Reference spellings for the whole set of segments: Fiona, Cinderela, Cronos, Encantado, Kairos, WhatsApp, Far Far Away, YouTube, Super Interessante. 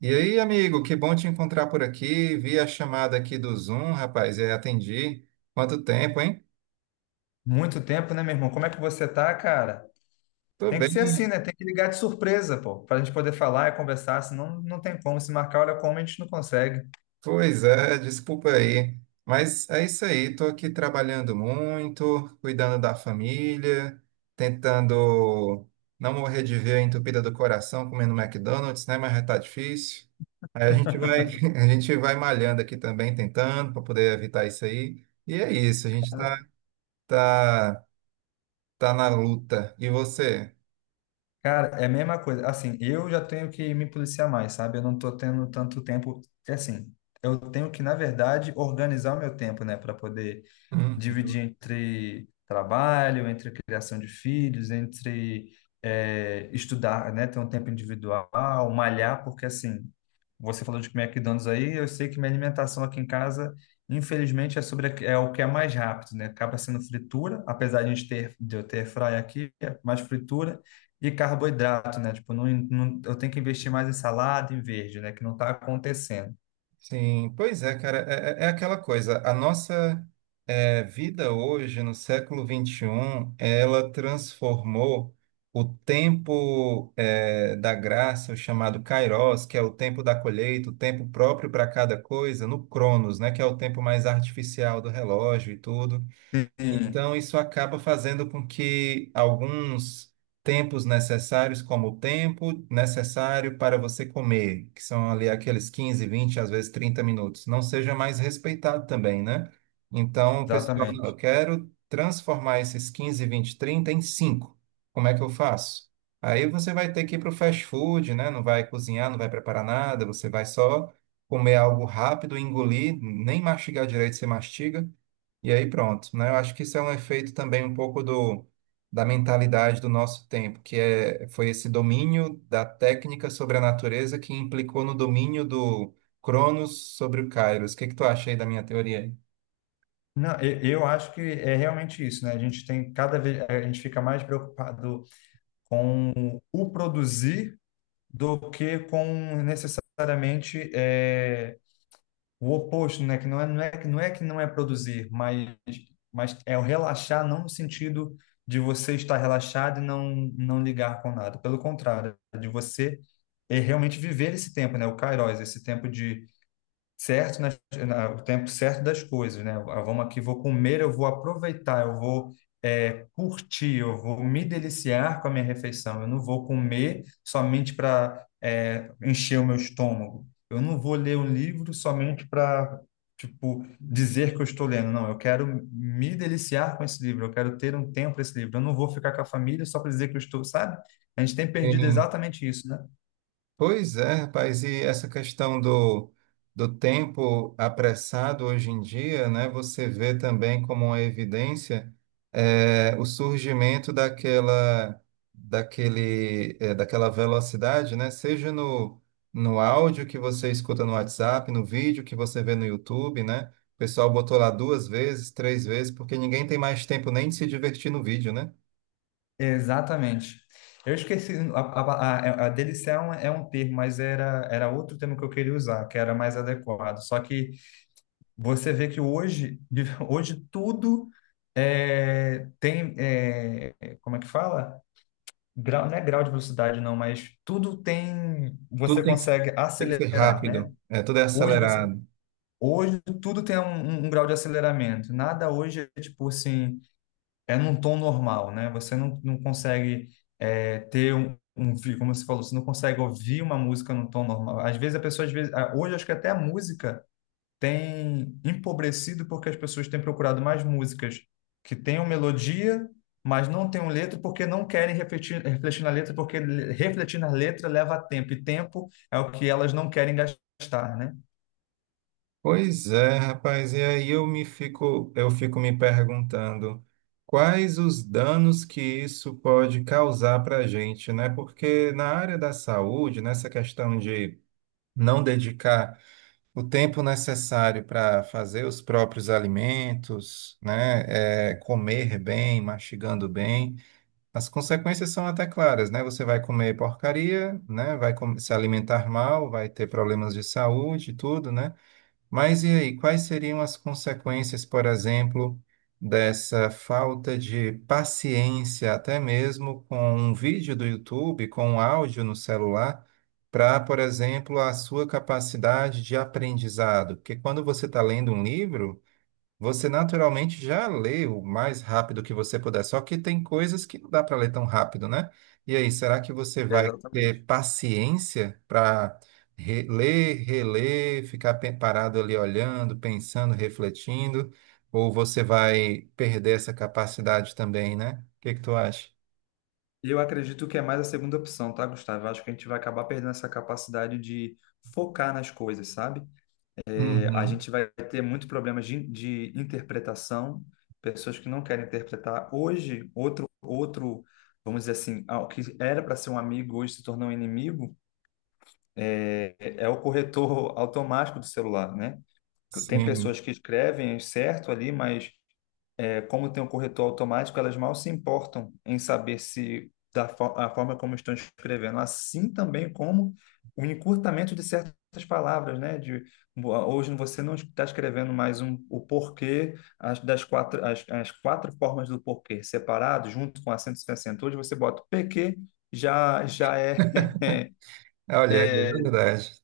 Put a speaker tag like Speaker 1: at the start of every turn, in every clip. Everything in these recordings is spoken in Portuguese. Speaker 1: E aí, amigo, que bom te encontrar por aqui. Vi a chamada aqui do Zoom, rapaz, e atendi. Quanto tempo, hein?
Speaker 2: Muito tempo, né, meu irmão? Como é que você tá, cara?
Speaker 1: Tô
Speaker 2: Tem que ser
Speaker 1: bem.
Speaker 2: assim, né? Tem que ligar de surpresa, pô, pra gente poder falar e conversar, senão não tem como. Se marcar, olha como a gente não consegue.
Speaker 1: Pois é, desculpa aí. Mas é isso aí, tô aqui trabalhando muito, cuidando da família, tentando não morrer de veia entupida do coração comendo McDonald's, né? Mas já tá difícil. Aí a gente vai, a gente vai malhando aqui também, tentando para poder evitar isso aí. E é isso, a gente tá, tá na luta. E você?
Speaker 2: Cara, é a mesma coisa. Assim, eu já tenho que me policiar mais, sabe? Eu não tô tendo tanto tempo. É assim, eu tenho que, na verdade, organizar o meu tempo, né, para poder dividir
Speaker 1: Uhum.
Speaker 2: entre trabalho, entre criação de filhos, entre estudar, né, ter um tempo individual, malhar, porque assim, você falou de McDonald's aí, eu sei que minha alimentação aqui em casa, infelizmente, é o que é mais rápido, né? Acaba sendo fritura, apesar de a gente ter de eu ter fry aqui, é mais fritura e carboidrato, né? Tipo, eu tenho que investir mais em salada, em verde, né? Que não está acontecendo.
Speaker 1: Sim, pois é, cara, é aquela coisa. A nossa vida hoje, no século 21 ela transformou o tempo da graça, o chamado Kairos, que é o tempo da colheita, o tempo próprio para cada coisa, no Cronos, né, que é o tempo mais artificial do relógio e tudo.
Speaker 2: Sim.
Speaker 1: Então, isso acaba fazendo com que alguns tempos necessários, como o tempo necessário para você comer, que são ali aqueles 15, 20, às vezes 30 minutos, não seja mais respeitado também, né? Então, o pessoal, não,
Speaker 2: Exatamente.
Speaker 1: eu quero transformar esses 15, 20, 30 em 5. Como é que eu faço? Aí você vai ter que ir para o fast food, né? Não vai cozinhar, não vai preparar nada, você vai só comer algo rápido, engolir, nem mastigar direito, você mastiga e aí pronto, né? Eu acho que isso é um efeito também um pouco da mentalidade do nosso tempo, que é, foi esse domínio da técnica sobre a natureza que implicou no domínio do Cronos sobre o Kairos. O que que tu acha aí da minha teoria?
Speaker 2: Não, eu acho que é realmente isso, né? A gente tem cada vez, a gente fica mais preocupado com o produzir do que com necessariamente o oposto, né? Que não é, não é, que- não é que não é produzir, mas é o relaxar, não no sentido de você estar relaxado e não, não ligar com nada. Pelo contrário, é de você realmente viver esse tempo, né? O Kairos, esse tempo de certo nas- o tempo certo das coisas, né? Ah, vamos aqui, vou comer, eu vou aproveitar, eu vou curtir, eu vou me deliciar com a minha refeição. Eu não vou comer somente para encher o meu estômago. Eu não vou ler um livro somente para tipo dizer que eu estou lendo. Não, eu quero me deliciar com esse livro. Eu quero ter um tempo para esse livro. Eu não vou ficar com a família só para dizer que eu estou, sabe? A gente tem perdido exatamente isso, né?
Speaker 1: Pois é, rapaz, e essa questão do tempo apressado hoje em dia, né, você vê também como uma evidência o surgimento daquela velocidade, né, seja no áudio que você escuta no WhatsApp, no vídeo que você vê no YouTube, né, o pessoal botou lá duas vezes, três vezes, porque ninguém tem mais tempo nem de se divertir no vídeo, né?
Speaker 2: Exatamente. Eu esqueci, a delição é um termo, mas era outro termo que eu queria usar, que era mais adequado. Só que você vê que hoje, hoje tudo é, tem, é, como é que fala? Grau, não é grau de velocidade, não, mas tudo tem, você
Speaker 1: Tudo
Speaker 2: consegue
Speaker 1: tem que ser
Speaker 2: acelerar, né?
Speaker 1: rápido, tudo é
Speaker 2: Hoje você,
Speaker 1: acelerado.
Speaker 2: hoje tudo tem um, um grau de aceleramento. Nada hoje é tipo assim, é num tom normal, né? Você não, não consegue ter um, como você falou, você não consegue ouvir uma música num tom normal. Às vezes a pessoa, às vezes, ah, hoje acho que até a música tem empobrecido porque as pessoas têm procurado mais músicas que tenham melodia, mas não tenham letra porque não querem refletir, refletir na letra, porque refletir na letra leva tempo, e tempo é o que elas não querem gastar, né?
Speaker 1: Pois é, rapaz, e aí eu fico me perguntando quais os danos que isso pode causar para a gente, né? Porque na área da saúde, nessa questão de não dedicar o tempo necessário para fazer os próprios alimentos, né? É, comer bem, mastigando bem, as consequências são até claras, né? Você vai comer porcaria, né? Se alimentar mal, vai ter problemas de saúde, e tudo, né? Mas e aí, quais seriam as consequências, por exemplo, dessa falta de paciência, até mesmo com um vídeo do YouTube, com um áudio no celular, para, por exemplo, a sua capacidade de aprendizado? Porque quando você está lendo um livro. Você naturalmente já lê o mais rápido que você puder, só que tem coisas que não dá para ler tão rápido, né? E aí, será que você vai
Speaker 2: Exatamente.
Speaker 1: ter paciência para ler, reler, ficar parado ali olhando, pensando, refletindo? Ou você vai perder essa capacidade também, né? O que que tu acha?
Speaker 2: Eu acredito que é mais a segunda opção, tá, Gustavo? Eu acho que a gente vai acabar perdendo essa capacidade de focar nas coisas, sabe? É, a
Speaker 1: Uhum,
Speaker 2: gente vai ter muito problemas de interpretação, pessoas que não querem interpretar. Hoje, vamos dizer assim, ah, o que era para ser um amigo hoje se tornou um inimigo, é o corretor automático do celular, né? Tem
Speaker 1: sim.
Speaker 2: pessoas que escrevem certo ali, mas é, como tem um corretor automático, elas mal se importam em saber se da fo- a forma como estão escrevendo, assim também como o encurtamento de certas palavras, né? De hoje você não está escrevendo mais o porquê as quatro formas do porquê separado, junto com acento e sem acento. Hoje você bota o PQ já já é
Speaker 1: Olha, é
Speaker 2: é,
Speaker 1: verdade.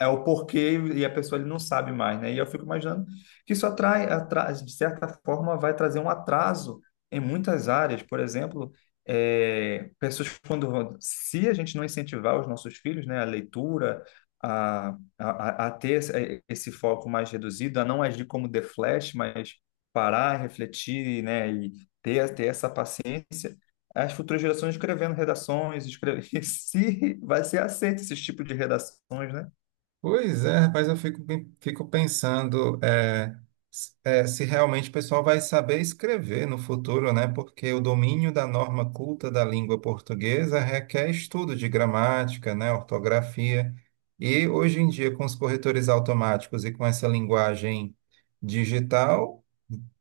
Speaker 2: é o porquê e a pessoa ele não sabe mais, né? E eu fico imaginando que isso de certa forma, vai trazer um atraso em muitas áreas. Por exemplo, pessoas se a gente não incentivar os nossos filhos, né, a leitura, a, a ter esse foco mais reduzido, a não agir como The Flash, mas parar, refletir, né, e ter essa paciência. As futuras gerações escrevendo redações, escreve... se vai ser aceito esse tipo de redações, né?
Speaker 1: Pois é, rapaz, fico pensando se realmente o pessoal vai saber escrever no futuro, né? Porque o domínio da norma culta da língua portuguesa requer estudo de gramática, né? Ortografia. E hoje em dia, com os corretores automáticos e com essa linguagem digital,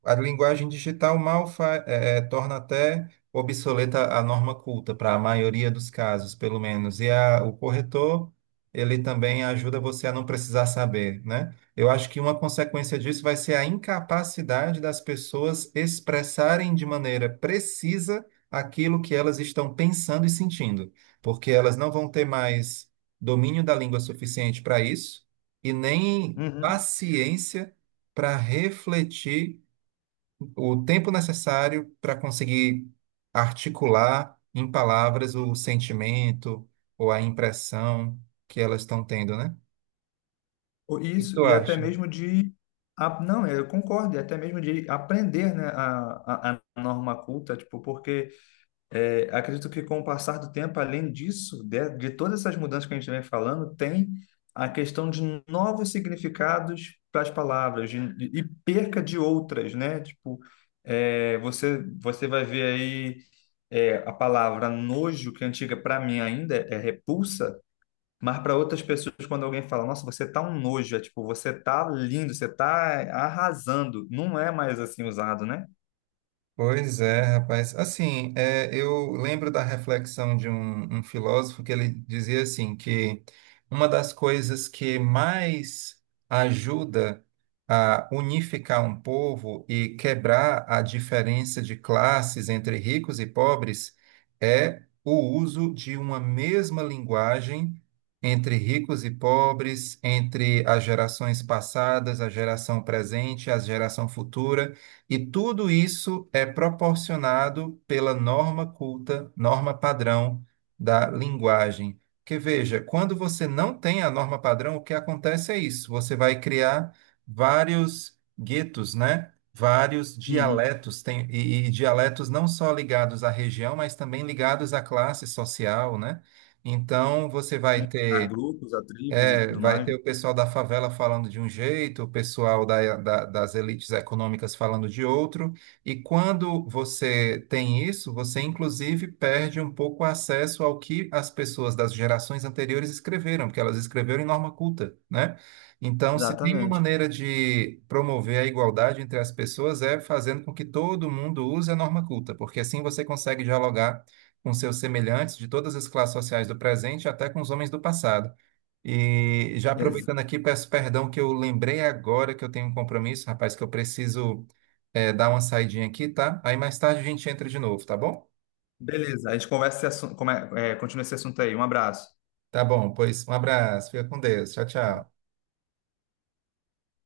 Speaker 1: a linguagem digital mal fa- eh, eh, torna até obsoleta a norma culta, para a maioria dos casos, pelo menos. O corretor, ele também ajuda você a não precisar saber, né? Eu acho que uma consequência disso vai ser a incapacidade das pessoas expressarem de maneira precisa aquilo que elas estão pensando e sentindo, porque elas não vão ter mais domínio da língua suficiente para isso e nem
Speaker 2: Uhum.
Speaker 1: paciência para refletir o tempo necessário para conseguir articular em palavras o sentimento ou a impressão que elas estão tendo, né? O que
Speaker 2: Isso,
Speaker 1: tu
Speaker 2: e até
Speaker 1: acha?
Speaker 2: mesmo de. Não, eu concordo, e até mesmo de aprender, né, a norma culta, tipo, porque é, acredito que com o passar do tempo, além disso, de todas essas mudanças que a gente vem falando, tem a questão de novos significados para as palavras e perca de outras, né? Tipo, é, você vai ver aí é, a palavra nojo, que é antiga para mim ainda é repulsa. Mas para outras pessoas, quando alguém fala, nossa, você tá um nojo, é tipo, você tá lindo, você tá arrasando. Não é mais assim usado, né?
Speaker 1: Pois é, rapaz. Assim, é, eu lembro da reflexão de um filósofo que ele dizia assim que uma das coisas que mais ajuda a unificar um povo e quebrar a diferença de classes entre ricos e pobres é o uso de uma mesma linguagem entre ricos e pobres, entre as gerações passadas, a geração presente, a geração futura. E tudo isso é proporcionado pela norma culta, norma padrão da linguagem. Porque veja, quando você não tem a norma padrão, o que acontece é isso: você vai criar vários guetos, né? Vários
Speaker 2: Uhum.
Speaker 1: dialetos, tem, e dialetos não só ligados à região, mas também ligados à classe social, né? Então, você vai
Speaker 2: A
Speaker 1: ter
Speaker 2: grupos, a tribos e
Speaker 1: é,
Speaker 2: tudo
Speaker 1: vai
Speaker 2: mais.
Speaker 1: ter o pessoal da favela falando de um jeito, o pessoal das elites econômicas falando de outro, e quando você tem isso, você inclusive perde um pouco o acesso ao que as pessoas das gerações anteriores escreveram, porque elas escreveram em norma culta, né? Então, se tem uma
Speaker 2: Exatamente.
Speaker 1: maneira de promover a igualdade entre as pessoas é fazendo com que todo mundo use a norma culta, porque assim você consegue dialogar com seus semelhantes de todas as classes sociais do presente até com os homens do passado. E já
Speaker 2: Ex-
Speaker 1: aproveitando aqui, peço perdão que eu lembrei agora que eu tenho um compromisso, rapaz, que eu preciso dar uma saidinha aqui, tá? Aí mais tarde a gente entra de novo, tá bom?
Speaker 2: Beleza, a gente conversa esse assunto, continua esse assunto aí. Um abraço.
Speaker 1: Tá bom, pois um abraço, fica com Deus, tchau, tchau.